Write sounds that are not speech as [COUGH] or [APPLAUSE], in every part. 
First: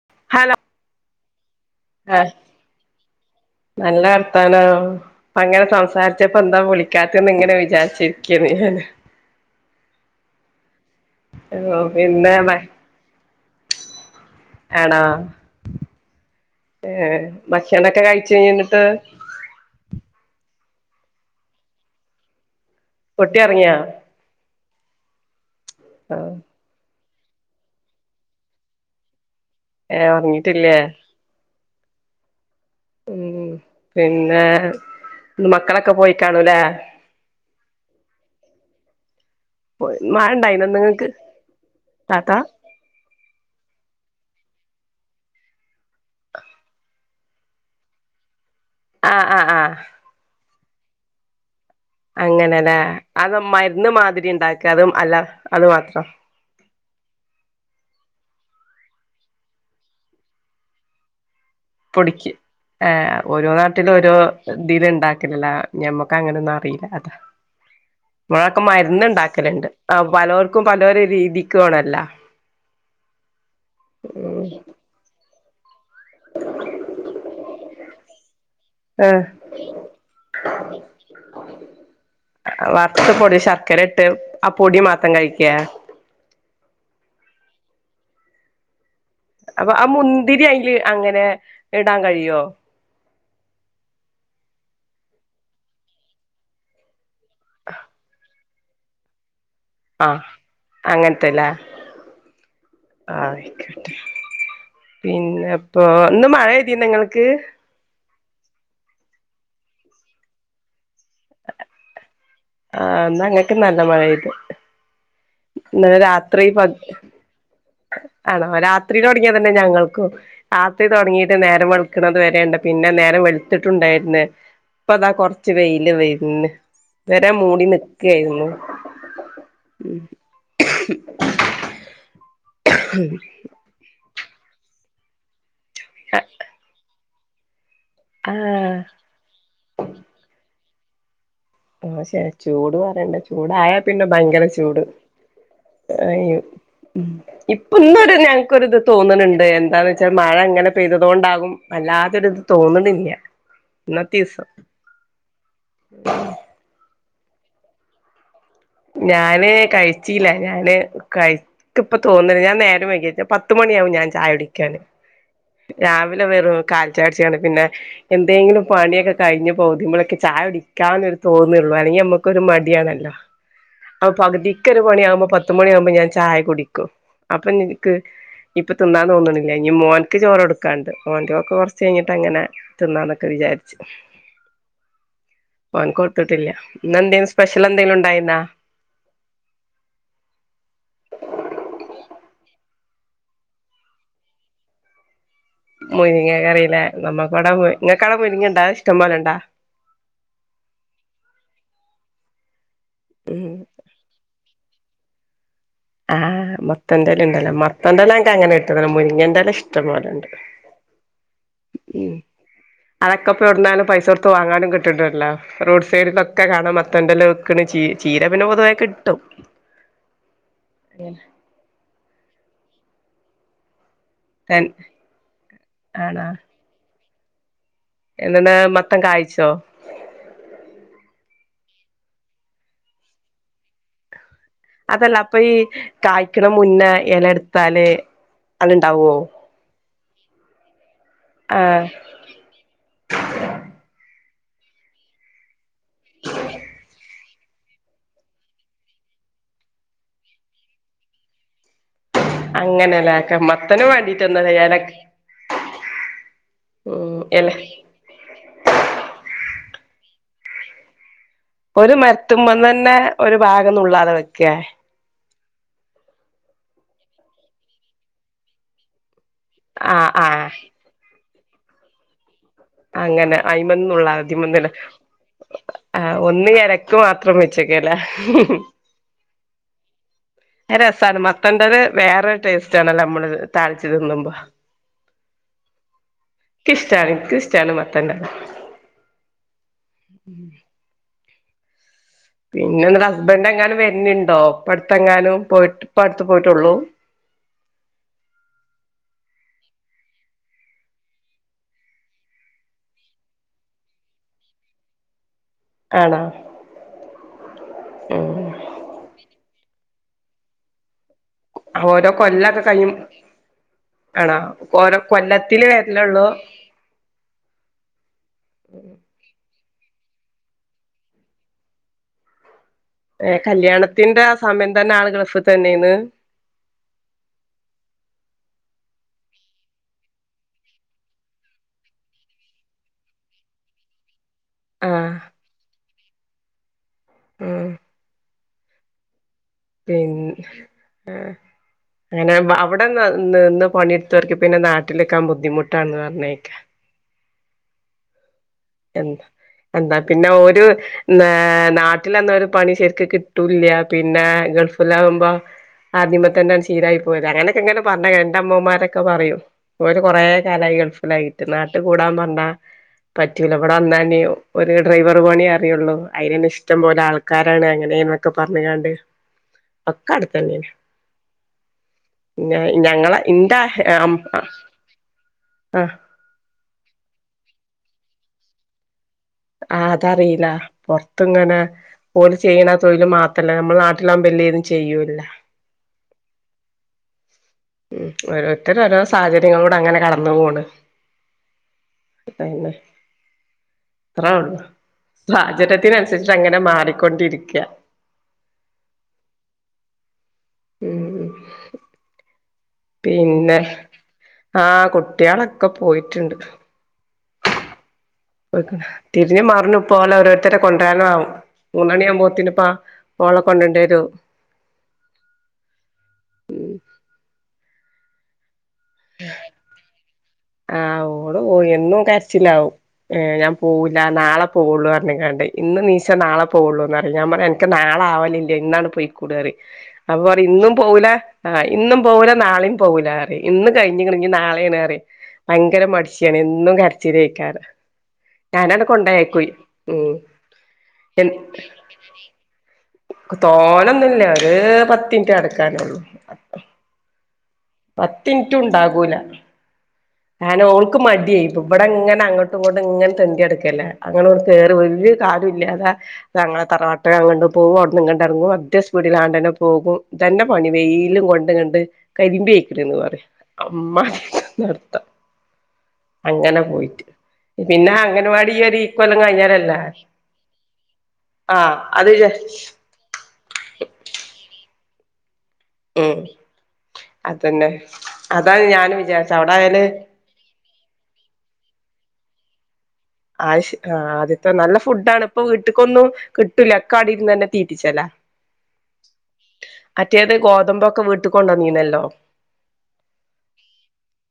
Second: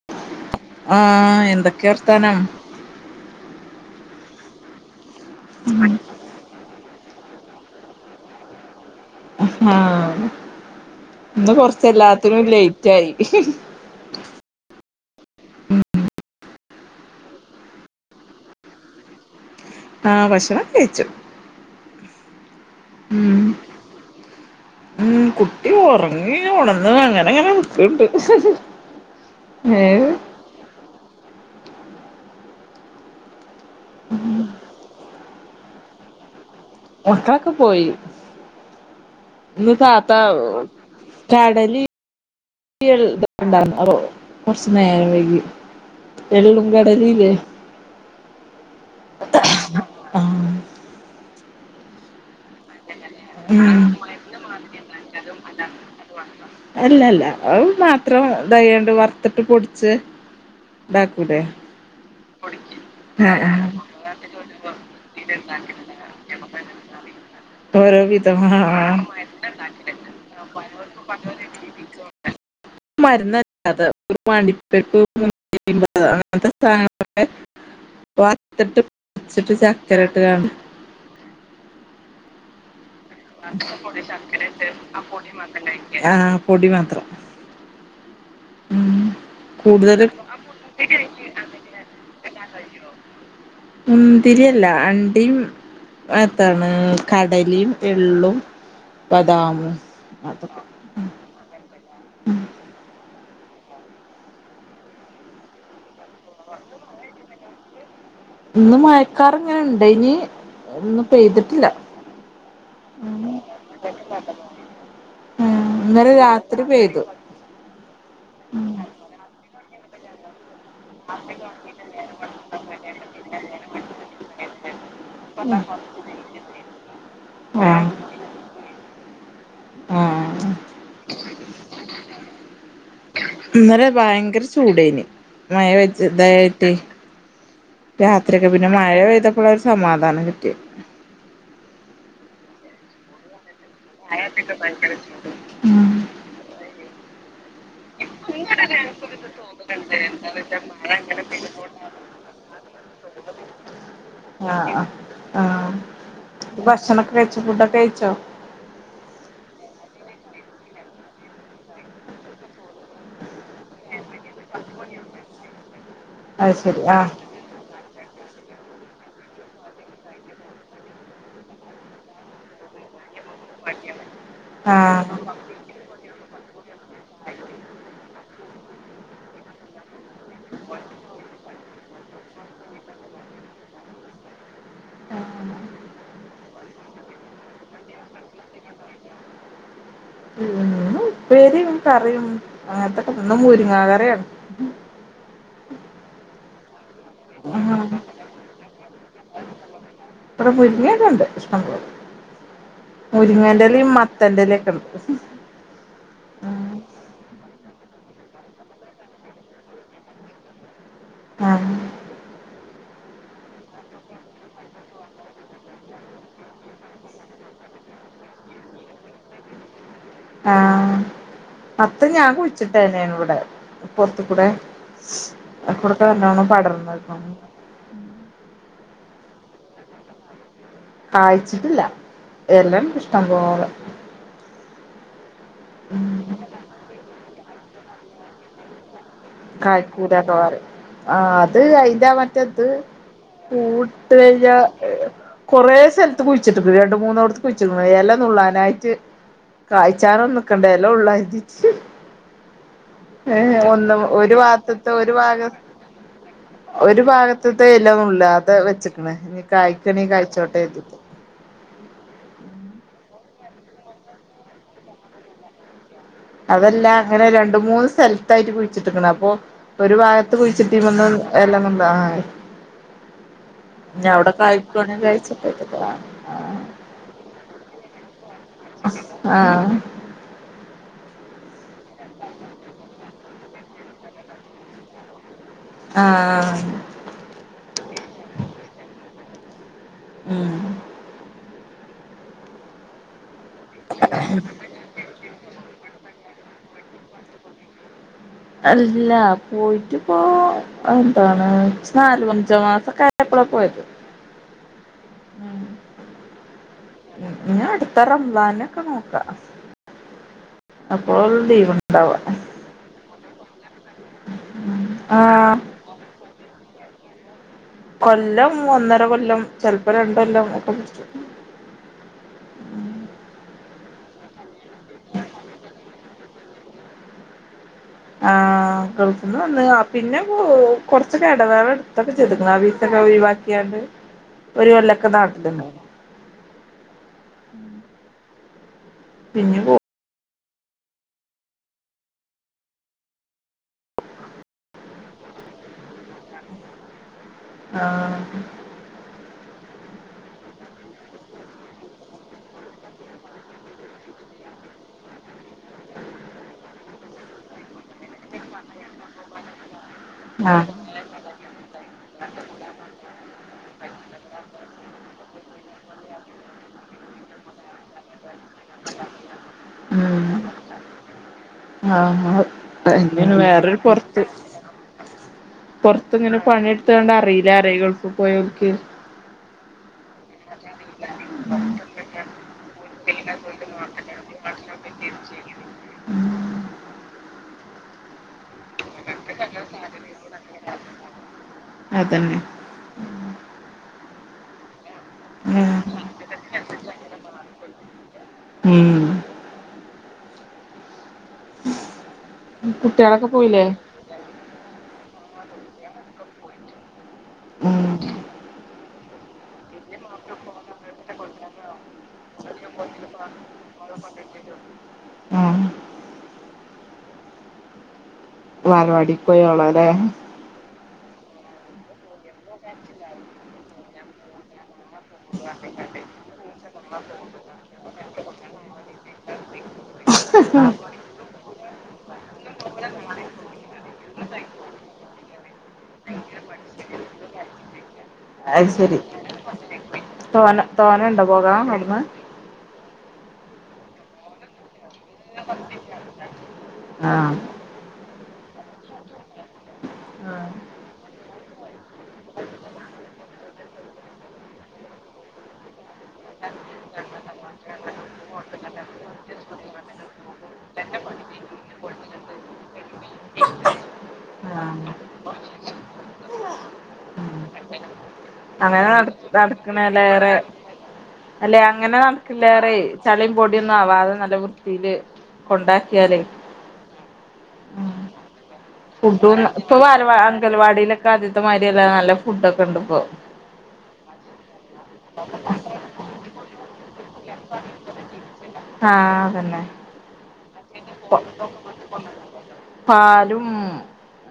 [INAUDIBLE] Hello ആഹ് എന്തൊക്കെ ആഹ് വർത്താനം നല്ല വർത്താനം അങ്ങനെ സംസാരിച്ച പ്പന്താ വിളിക്ക്യാത്തെന്ന് ഇങ്ങനെ വിചാരിച്ചിരിക്കെര്ന്നു ഞാൻ ആഹ് ഇന്ന് ഓ കൊറച്ച് പിന്നെ എല്ലാത്തിനും ഒരു ലേറ്റ് ആയി ആണാ ഏഹ് ഭക്ഷ്ണോക്കെ കഴിച്ചഴിഞ്ഞൊ ഇന്നിട്ട് ആഹ് ഭക്ഷണം ഒക്കെ കയിച്ചു ഉം കുട്ടി ഓർങ്ങിയോ ഉം കുട്ടി ആഹ് ഒർങ്ങി ഉണർന്ന് അങ്ങനെങ്ങനെ നിക്ക്ണ്ട് ഏഹ് ഒറങ്ങിട്ടില്ല്യെ ഉം പിന്നെ ഇന്ന് മക്കളൊക്കെ പോയി കാണുംലേ മക്കളൊക്കെ പോയി ഇന്ന് താത്ത മഴ ഇണ്ടായിനോ ഇന്ന് ഇങ്ങക്ക് കടലി താത്താ ണ്ട [UNINTELLIGIBLE] കൊർച് നേരം വൈകി എള്ളും കടലീലെ ആഹ് ആഹ് ആഹ് ആഹ് അങ്ങനെല്ലേ അത് ഉം മര്ന്ന് മാതിരി ഇണ്ടാക്ക അതും അല്ല അത് മാത്രം അല്ലല്ല അഹ് മാത്രം ഇതായ്യണ്ട് വർത്തിട്ട് പൊടിച്ച് ഇതാക്കുലെ പൊടിക് ഏഹ് ഓരോ നാട്ടിലും ഓരോ ഇതില് ഇണ്ടാക്ക്‌ലല്ലേ ഞമ്മക്ക് അങ്ങനെ ഒന്നും അറീല അതാ ഓരോ വിധം ഇവിടഒക്കെ ആഹ് മരുന്ന് ഇണ്ടാക്കല്ണ്ട് ആ പലോർക്കും പലോരെ രീതിക്കും ആണ് മരുന്നല്ലത് ഉം [UNINTELLIGIBLE] [UNINTELLIGIBLE] വർത്ത്ട്ട് ഏഹ് പൊട്ച്ച്ട്ട് ചക്കരട്ട്കാണ്ട് അ വർത്ത് പൊടി ശർക്കര ഇട്ട് ആ പൊടി മാത്രം കഴിക്കെ ആഹ് പൊടി മാത്രം ഉം അപ്പൊ ആ കൂടുതൽ മുന്തിരി അയില് അങ്ങനെ ഇടാൻ കഴിയോ മുന്തിരില്ല അണ്ടിയും എത്താണ് കടലിം എള്ളും ബദാമും ആഹ് അങ്ങൻത്തെല്ലേ ഉം ആയിക്കോട്ടെ പിന്നെപ്പൊ ഇന്ന് മഴയ്തീന്നാ ഇങ്ങൾക്ക് ഇന്ന് മഴക്കാറിങ്ങനെണ്ടെനി ഇന്ന് പെയ്തിട്ടില്ല ആന്നാ ഇങ്ങക്ക് നല്ല മഴപെയ്ത് ഇന്നലെ ഇന്നലെരാത്രി രാത്രി പത് പെയ്തു അണോ രാത്രിലൊടിങ്ങ്യതെന്നെ ഞങ്ങൾക്കും രാത്രി തൊടങ്ങിയിട്ട് നേരം വെള്ക്ക്‌ണത് വരെണ്ട് പിന്നെ നേരം വെൾത്ത്ട്ടുണ്ടേയിര്ന്ന് ഇപ്പതാ കൊർച്ച് വെയില് വെര്ണ് ഇത് വരെ മൂടി ആ നിക്കെയ്ര്ന്ന് ആ [UNINTELLIGIBLE] ഇന്നല ഭയങ്കര ചൂടേന് മഴ വെച്ച ഇതായിട്ടെ രാത്രി ഒക്കെ പിന്നെ ആഹ് മഴ പെയ്തപ്പളാ ഒരു സമാധാനം കിട്ട്യേത് ആ ശെ ചൂട് പറയണ്ട ചൂടായ പിന്നെ ഭയങ്കരചൂട് ഉം ഉം ഇപ്പം ഇന്നൊരു ഞങ്ങക്കൊരുത് തോന്ന്ണണ്ട് എന്താന്നെച്ചാ മഴ അങ്ങനെ പെയ്തതോണ്ടാവും വല്ലാതൊരിത് തോന്ന്ണില്യ ഇന്നത്തീസം ഭക്ഷണംക്കെ കഴിച്ചോ ഫുഡക്കെ കഴിച്ചൊ ഞാന് കഴിച്ചില്ല ഞാന് കയ് ഇക്ക്‌പ്പോ തോന്ന്ണ്ല്ല ഞാൻ നേരം വൈകിട്ടാ പത്ത് മണിയാവും ഞാൻ ചായ കുടിക്കാന് രാവിലെ അത് വെറും ശരി കാലി ആഹ് ചായുടിചാണ്ട് പിന്നെ എന്തെങ്കിലും പണിയൊക്കെ കഴിഞ്ഞ് പോകുമ്പോഴൊക്കെ ചായ കുടിക്കാനൊരു തോന്നുള്ളൂ അല്ലെങ്കി അമ്മക്കൊരു മടിയാണല്ലോ അപ്പൊ പകുതിക്കൊരു ആഹ് പണിയാമ്പോ പത്ത് മണിയാമ്പോ ഞാൻ ചായ കുടിക്കും അപ്പൊ ഇന്ക്ക് ഇപ്പൊ തിന്നാതോന്നണില്ല ഇനി മോൻക്ക് ചോറോടുക്കാണ്ട്. മോന്റോക്കോ കൊർ ചെയ്യ്ഞ്ഞിട്ട്ങ്ങനെ തിന്നാന്നൊക്കെ വിചാരിച്ച്. മോൻക്ക്‌ കൊട്ത്തിട്ടില്ല ഇന്നന്തേ സ്പെഷ്യൽ എന്തെലും ഉണ്ടായിരുന്നാ? ഇന്ന് ഉപ്പേരിയും കറിയും അങ്ങനത്തൊക്കെ ഇന്ന് മുരിങ്ങ കറിയാണ്. മുരിങ്ങക്കറില്ലേ നമ്മക്കവിടെ മുരി ആഹ് ങ്ങക്കവിടെ മുരിങ്ങണ്ടാ ഇഷ്ടം പോലെണ്ടാ? ഇവിടെ മുരിങ്ങൊക്കെണ്ട് ഇഷ്ടംപോലെ ഉം മുരിങ്ങേന്റെലയും മത്തൻന്റെലെക്കെണ്ട്. ആഹ് മത്തന്റലണ്ടല്ലോ മത്തംന്തലല്ല എനക്ക് അങ്ങനെ ഇട്ട മുരിങ്ങൻതല ഇഷ്ടപോലെണ്ട്. [INAUDIBLE] ആഹ് ഉം അതൊക്കെപ്പടുന്നാലും പൈസ കൊടുത്ത് വാങ്ങാനും കിട്ട്ണ്ടല്ലോ. റോഡ് സൈഡിലൊക്കെ കാണാം മത്തണ്ടല വെക്കണ് ചീ, ചീര പിന്നെ പൊതുവെ കിട്ടും. ആ [INAUDIBLE] മത്തൻ ഞാൻ കുയിച്ചിട്ടേനെണ് ഇവിടെ. പൊറത്ത്കൂടെ തൻ അകൂടെക്കെ നല്ലോണം പടർന്നക്ക എന്നണ് മത്തൻ കായ്ചോ? കായിച്ചിട്ടില്ല. എലെണ്ട് ഇഷ്ടം പോലെ. അതല്ല അപ്പൊ ഈ ഉം കായ്ക്കണ മുന്നേ എല എടുത്താല് അത്‌ണ്ടാവോ? കായ്ക്കൂരക്കെ പറി ആ അത് ആഹ് അയിന്റെ മറ്റെത് കൂട്ട്കഴിഞ്ഞാ കൊറെ സ്ഥലത്ത് കുഴിച്ചിട്ടുണ്ട് രണ്ട് മൂന്നോട കുയ്ച്ചുക്കണ് എല നുള്ളാനായിട്ട് കായ്ചാനോന്ന്ക്കണ്ടെ എല നുള്ളനായിട്ട്. അങ്ങനെല്ലക്കെ മത്തന് വേണ്ടി ഒരു ബാത്ത്തെ ഒരു ഭാഗം ഒരു ഉം എല ഭാഗത്ത്തെ എലനുള്ളാതെ വെച്ച്ക്ക്‌ണ് ഇനി കായ്ക്കണീ കായിച്ചോട്ടെച്ചിട്ട്. ഒരു മരത്തുമന്നന്നെ ഒരു ഭാഗംനുള്ളാതെ വക്കേ? അതല്ല അങ്ങനെ രണ്ട് മൂന്ന് സ്ഥലത്തായിട്ട് കുഴിച്ചിട്ടിക്കണ് അപ്പൊ ഒരു ആഹ് ഭാഗത്ത് ആഹ് കുഴിച്ചിട്ടീമന്ന് എല്ലാം നുള്ള അങ്ങനെ അയ്മന്നുള്ള അതിമന്ന്ള്ള കായ്ക്കാണെ കായ്ച്ചോട്ടെ കര്തീട്ട് ആ ഒന്ന് ആഹ് ക്ക് മാത്രം വെച്ചേക്കലെ ആഹ്. രസണ് മത്തന്റത് വേറരു ടേസ്റ്റ് ആണല്ലോ നമ്മള് താളിച്ച് തിന്നുമ്പോ. ആ, ആ. റ്റാണ് എനിക്കുംഇഷ്ടാണ് മത്തന്റത്. ഉം. പിന്നെ ന്ന്ട ഹസ്ബന്റ് എങ്ങാനും വരണ്ണ്ടോ ഇപ്പടുത്ത എങ്ങാനും പോയിട്ട് ഇപ്പ അടുത്ത് പോയിട്ടെ ഉള്ളു. അല്ല പോയിട്ടിപ്പോ എന്താണ് നാലു അഞ്ചോ മാസക്കെ ആയപ്പള പോയത്. ഉം. ആണോ? ഇനി അടുത്ത ഉം റംളനൊക്ക നോക്കാ. അപ്പോൾ ഓരോ കൊല്ലൊക്കെ കഴിഞ് ആണോ ഓരോ ആഹ് കൊല്ലത്തില് വേരലെള്ളൂ? കൊല്ലം ഒന്നര കൊല്ലം ചെൽപ്പോ രണ്ടൊല്ലം ഒക്കെ പുട്ച്ചും. ഏ കല്യാണത്തിന്റെ സമയം തന്നെ ആളു ഗൾഫ് തന്നെന്ന്? ആ ഗൾഫ്ന്ന് വന്നയ പിന്നെ കുറച്ചൊക്കെ എടവേള എടുത്തൊക്കെ ചെയ്ത്ക്കണ് ആ വീസൊക്കെ ഒഴിവാക്കിയാണ്ട്. ഒരു കൊല്ലക്ക ആഹ് നാട്ടില്ന്നെനു. മ്. പിന്നെ പോ പിൻ ആ. അങ്ങനെ അവിടെന്ന് നിന്ന് പണിയെടുത്തവർക്ക് പിന്നെ നാട്ടിലിക്കാൻ ബുദ്ധിമുട്ടാണന്ന് പറഞ്ഞേക്കാ. ആഹ് എന്താ എന്താ പിന്നെ ഓര് ന്നാ നാട്ടിലന്നാ ഒരു പണി ശര്ക്ക് കിട്ടൂല്ല. പിന്നെ ഗൾഫിലാവ്മ്പം ആദ്യമേ തന്നാണ് ശീലായി പോയത് അങ്ങനൊക്കെ എങ്ങനെ പർഞ്ഞ രണ്ട അമ്മോമാരൊക്കെ പറയും. ഒരു കൊറെ ആഹ് കാലായി ഗൾഫിലായിട്ട് നാട്ട് കൂടാൻ പർഞ്ഞാ പറ്റൂല. ഇവിടെ വന്നാ ഞ് ഒര് ഡ്രൈവർ പണി അറിയുള്ളൂ. അയ്നെന്നെ ഇഷ്ടം പോലെ ആൾക്കാരാണ് അങ്ങനെ ന്നൊക്കെ ഒക്കെ പർഞ്ഞ് കാണ്ട് ഒക്ക ഉം അടത്തന്നെ ആഹ് ഞങ്ങളെ അയ്ന് ഇന്റെ വേറൊരു പൊറത്ത് അ പ്പങ്ങനെ പണി ഇട്ത്ത്ക്കാണ്ട് അറീല്ലാറ്യേ ഈ ഗൾഫ് പോയോൽക്ക്. ആ അത അറീല്ല. പൊർത്ത് ഇങ്ങനെ ഓല് ചെയ്യണ തൊഴിൽ മാത്രല്ല. നമ്മള നാട്ടിലാവ്മ്പം എല്ലേതും ചെയ്യൂല്ല. ഉം ഓരോരുത്തരോരോ സാഹചര്യങ്ങളൂ ടെ അങ്ങനെ കടന്നു പോണ്. എത്ത അതന്നെ പിന്നെ അത്രേ ഒള്ളൂ സാഹചര്യത്തിനൻസരിച്ച് അങ്ങനെ മാറിക്കൊണ്ടിരിക്ക ഉം ഉം കുട്ടികളൊക്കെ പിന്നെ പോയില്ലേ ആ കുട്ട്യാളൊക്കെ പോയിട്ട്ണ്ട്. തിര്ഞ്ഞും മർഞ്ഞും പ്പൊ ഓലെ ഓരോരുത്തരെ കൊണ്ട്രാനാകും. മൂന്നണിയാമ്പോത്തിനിപ്പാ മോളെ കൊണ്ടണ്ടേരു ആഹ് ഉം വാലവാടിക്ക് പോയോള്ള ല്ലേ ആഹ് ഓള് പോയി എന്നും കര്ച്ചിലാവും. ഏഹ് ഞാൻ പോവുല്ല. നാളെ പോവുള്ളു അർഞ്ഞ്‌ കാണ്ടെ ഇന്ന് നീശ നാളെ പോകുള്ളൂന്നറിം ഞാൻ പറ ൻക്ക് നാള ആവലില്ലേ ഇന്നാണ് പൊയ് കൂടറിം [INAUDIBLE] അപ്പൊ പറിം ഇന്നും പോവുല ആഹ് ഇന്നും പോവുല നാളിം പോകൂല അറിം. ഇന്ന് കഴിഞ്ഞ്‌ക്ക്ണ് ഞ്ഞ്‌ നാളേണ് അറിം. ഭയങ്കര മട്ശിയാണ്. എന്നും കര്ച്ചിലെയിക്കാരം അത് ഞാനാണ്ട് ശരി കൊണ്ടായക്കോ ഉം തോന ചെ തോനെണ്ടോ പോകാൻ അവിടുന്ന് തോന്നൊന്നുല്ല ഒര് പത്തിൻറ്റ് നടക്കാനള്ളൂ. ആഹ് പത്തിൻറ്റും ണ്ടാകൂല. കാര്ണ ഓൾക്ക് മടിയായിപ്പം ഇവടെ ങ്ങനെ അങ്ങട്ടും ഇങ്ങട്ടും ഇങ്ങനെ തെണ്ടി അട്ക്കല്ലേ [UNINTELLIGIBLE] കാടുല്ലാതാ ഞങ്ങളെ തറവാട്ട് അങ്ങണ്ട് പോകും. അവ്ടുന്ന് ഇങ്ങണ്ട എർങ്ങും ഒറ്റ സ്പീഡിലാണ്ടന്നെ പോകും. ഇതന്നെ പണി വെയിലും കൊണ്ട് കണ്ട് കരിമ്പി ആയ്ക്ക്ണ് ന്ന് പറിം അമ്മാ ആഹ് അങ്ങനെ പോയിട്ട് പിന്നെ അംഗൻവാടി ഈ ഒരു അങ്ങനെ നട് ഇക്കൊല്ലം കഴിഞ്ഞാലല്ലേ നട്ക്ക്ണേലേറെ അല്ലെ ആഹ് അങ്ങനെ അത് നട്ക്ക്ല്ലേറെ ചളിം പൊടിയൊന്നും ആവാതെ നല്ല വൃത്തിയില് ഉം കൊണ്ടാക്കിയാലേ അതന്നെ അതാണ് ഞാൻ വിചാരിച്ച ഫുഡുന്ന് അവിടെ ഇപ്പൊ ആയാല് വാലവാ അങ്കൽവാടിയിലൊക്കെ ആദ്യത്തെ മാര്യല്ല. നല്ല ഫുഡ് ഒക്കെ ഇണ്ട് ഇപ്പൊ ആശ് ആഹ് അദ്യത്തെ നല്ല ഫുഡാണ്. ഇപ്പൊ വീട്ട്ക്കൊന്നും കിട്ടൂല അക്കാട് ഇര്ന്നന്നെ തീറ്റിച്ചലാ ആഹ് തന്നെ അറ്റേത് ഗോതമ്പൊക്കെ വീട്ട് കൊണ്ടന്നീന്നല്ലോ പാലും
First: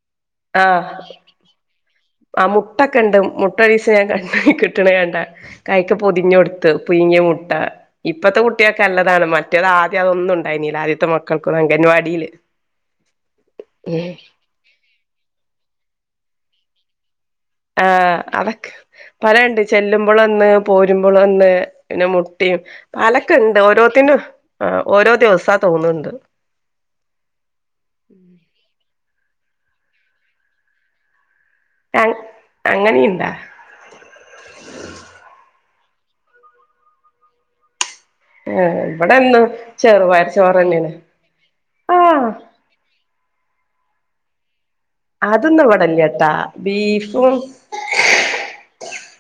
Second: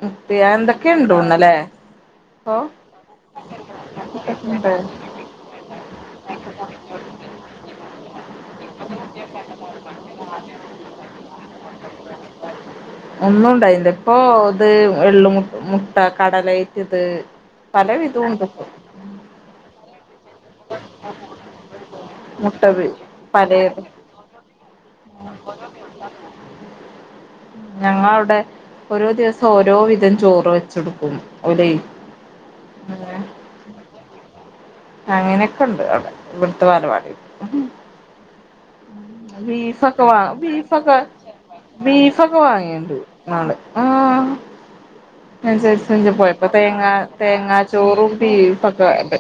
മുപ്പെ എന്തൊക്കെ ഇണ്ടോണല്ലേ ആഹ് മുട്ടക്കണ്ട്. മുട്ടരീസം ഞാൻ കണ്ട കിട്ടണ കണ്ട. കൈക്ക് പൊതിഞ്ഞൊട്ത്ത് പുയ്ങ്ങിയ മുട്ട ഇപ്പത്തെ കുട്ട്യേക്ക് നല്ലതാണ്. മറ്റേത് ആദ്യം അതൊന്നും ഉണ്ടായിന്നീല്ല. ആദ്യത്തെ മക്കൾക്കൊ അംഗൻവാടീല് ഒന്നുംണ്ടായില്ല. ഇപ്പൊ ഇത് എള്ളു മു മുട്ട കടലയ്റ്റ് ത് ആഹ് അതൊക്കെ പലണ്ട് ചെല്ലുമ്പൊ ളൊന്ന് പോരുമ്പളൊന്ന് പിന്നെ മുട്ടിയും മുട്ട പലൊക്കെ ഉണ്ട്. പലേത് ഓരോത്തിനും ആ ഓരോ ദിവസ തോന്നുന്നുണ്ട്. ഞങ്ങ അവടെ ഓരോ ദിവസം ഓരോ വിധം ചോറ് വചൊടുക്കും. [UNINTELLIGIBLE] അങ് അങ്ങനേ ഇണ്ടാ? അങ്ങനെയൊക്കെണ്ട് അവിടെ. ഇവിടുത്തെ വാലവാടീല്. ഏഹ് ഇവിടെ അങ്ങ ബീഫ്ഒക്കെ വാ ബീഫ്ഒക്കെ, ആഹ് ബീഫൊക്കെ വാങ്ങിയണ്ട് ന്നാള് ആഹ്. അതൊന്നും ഇവിടെ അനുസരിച് അയിന്റെ ഇല്ല്യട്ടാ പോയപ്പൊ. തേങ്ങ ബീഫും തേങ്ങ ചോറും ബീഫ് ഒക്ക ഇണ്ട്.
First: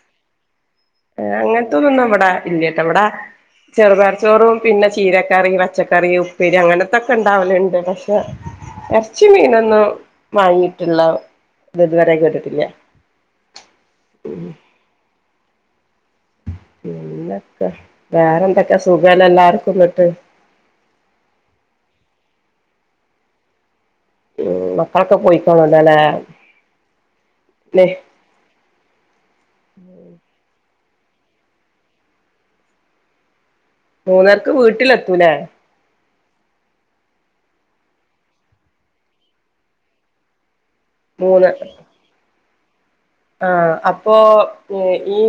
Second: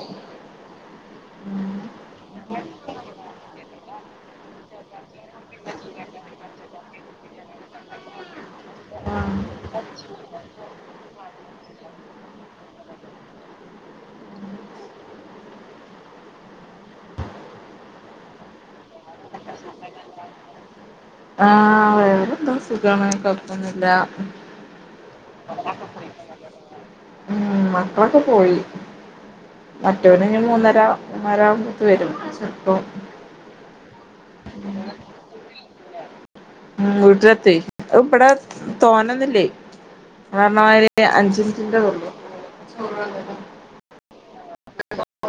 ഏ അങ്ങനത്തതൊന്നും ഇവ്ടെ ഇല്ല്യാട്ട. ഇവിടെ ചെറുപയർ ചോറും, പിന്നെ ചീരക്കറി, പച്ചക്കറി ഉപ്പേരി അങ്ങനത്തൊക്കെ ഇണ്ടാവലുണ്ട്. പക്ഷെ, ഇറച്ചി മീനൊന്നും വാങ്ങിട്ടുള്ള ഇത് ഇതുവരെ കേട്ടിട്ടില്ല. [INAUDIBLE] പിന്നൊക്കെ, വേറെന്തൊക്കെ സുഖാണ എല്ലാർക്കുംന്ന്ട്ട്. ആഹ് വേറെന്താ, സുഖാണ്. കുഴപ്പോന്നൂല്ല. ഉം മക്കളൊക്കെ പോയികാണുലോല്ലേ? ഉം മക്കളൊക്കെ പോയി. മറ്റോലിഞ്ഞി മൂന്നര മൂന്നര ആവുമ്പേക്ക്‌ വരും. ചെലപ്പൊ, മൂന്നരക്ക് വീട്ടിലെത്തൂലേ. ഉം വീട്ടിലത്തെയ്. അത് ഇവിടെ തോനന്നൂല്ലേ ഇങ്ങള് പറഞ്ഞ മാരി. [UNINTELLIGIBLE] അഞ്ച് മൂന്ന് മിനിറ്റ്ന്റ തൊള്ളൂ [UNINTELLIGIBLE] ആഹ് അപ്പൊ ഏഹ് ഈ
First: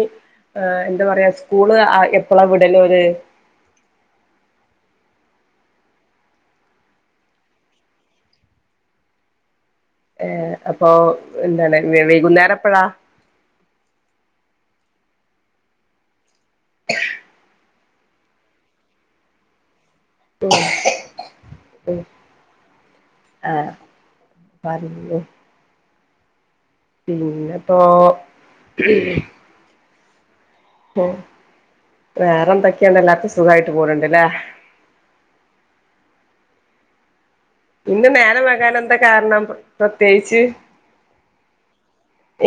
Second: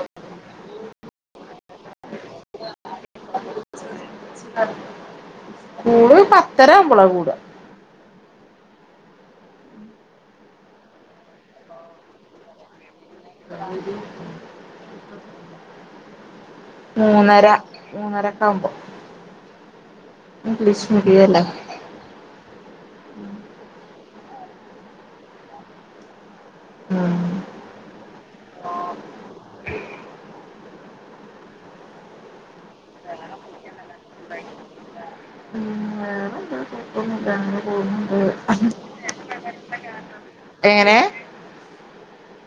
ആഹ് എന്താ പറയാ. സ്കൂള് ആഹ് എപ്പളാ വിടലവര്? സ്കൂള് പത്തരാവുമ്പോളാ കൂട. ഏഹ് അപ്പൊ എന്താണ്, വൈകുന്നേരം എപ്പഴാ? [INAUDIBLE] മൂന്നര, മൂന്നരക്കാവുമ്പോ. ഉം. ഉം ആഹ് [UNINTELLIGIBLE] ആഹ് പിന്നെപ്പോ, പ്പൊ വേറെന്തൊക്കെയണ്ട് എല്ലാർക്കും സുഖായിട്ട് പോണ് ണ്ട്ല്ലേ. ഉം വേറെന്താ കുഴപ്പന്നൂല്ല. അങ്ങനെ പോ ഇന്ന് നേരം വഴ്കാനെന്താ കാരണം, പ്രത്യേകിച്ച്? എങ്ങനെ?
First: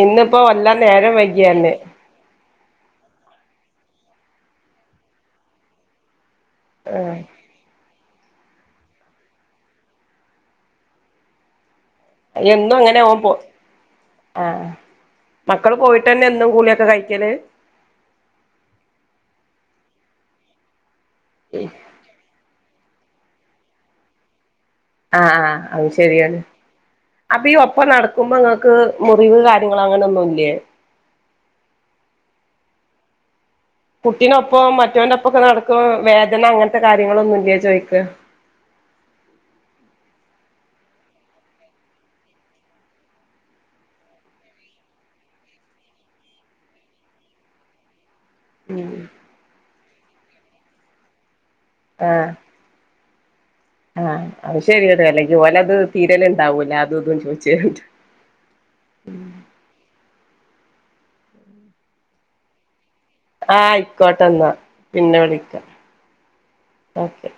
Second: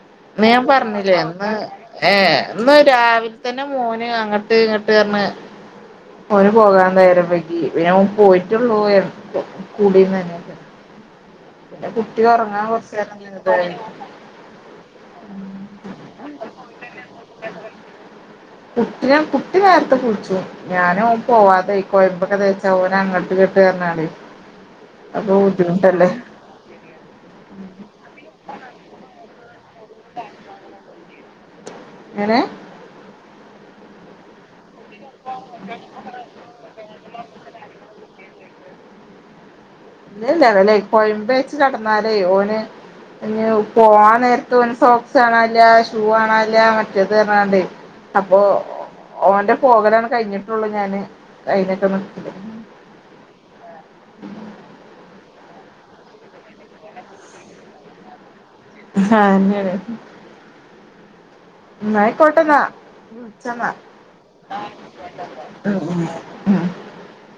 ഇന്നിപ്പോ ഇന്ന് ഞാൻ വല്ലാ നേരം പറഞ്ഞില്ലേ, ഇന്ന് വൈകിയന്നെ ഏഹ് ഇന്ന് രാവിലെ തന്നെ മോന് അങ്ങട്ട് ഇങ്ങട്ട്റഞ്ഞ് ഓന് പോകാൻ ആഹ് നേരം വൈകി. പിന്നെ ഓൻ പോയിട്ടുള്ളൂ. [UNINTELLIGIBLE] പിന്നെ കുട്ടി ഉറങ്ങാൻ എന്നും അങ്ങനെ ഓൻ പോ കുറച്ചേരങ്ങനെതായി. ആഹ് ആഹ് മക്കള് പോയിട്ടല്ലേ എന്നും കൂളിയൊക്കെ കഴിക്കല്? [UNINTELLIGIBLE] കുട്ടി നേരത്തെ കുളിച്ചു. ഞാൻ ഓൻ പോവാതെ, കൊയമ്പൊക്കെ തേച്ച് ഓന അങ്ങട്ട് ങ്ങട്ട് റഞ്ഞാണ്ടേ. ആഹ് ആഹ്. അത് ശരിയാണ്. അപ്പ ഈ ഒപ്പം നടക്കുമ്പോങ്ങൾക്ക് മുറിവ് കാര്യങ്ങള് അങ്ങനൊന്നുംല്ലേ? എങ്ങനെ? കുട്ടിനൊപ്പം മറ്റോന്റൊപ്പം ഒക്കെ നടക്കണ്, വേദന അങ്ങനത്തെ കാര്യങ്ങളൊന്നുംല്ലേ, ചോയിക്കാ. ഇല്ലല്ല. അവനെ കൊയമ്പേച്ച് കെടന്നാലേ ഓന്, പിന്നെ പോവാൻ നേരത്ത് ഓന് സോക്സ് കാണാന്ല്ല. ഷൂ കാണാ നില്ല. മറ്റേത് പറഞ്ഞാണ്ടേ, അപ്പോ ഉം. ഓന്റെ പോകലാണ് കഴിഞ്ഞിട്ടുള്ളൂ ഞാന്, അയിനൊക്കെ ആഹ് നിക്കല്. ആഹ് അത് ശരിയാണ് അല്ലെങ്കി ഓലത് തീരല്ണ്ടാവൂല അതുതും ചോയിച്ച്ങ്ങാട്ട് ആഹ് അയന്നേണ് ന്നാ അയിക്കോട്ടെ ന്നാ വെച്ചോ ആഹ് ന്നാ ആയിക്കോട്ടെ എന്നാ പിന്നെ വിളിക്കാം ഉം ഉം ഓക്കെ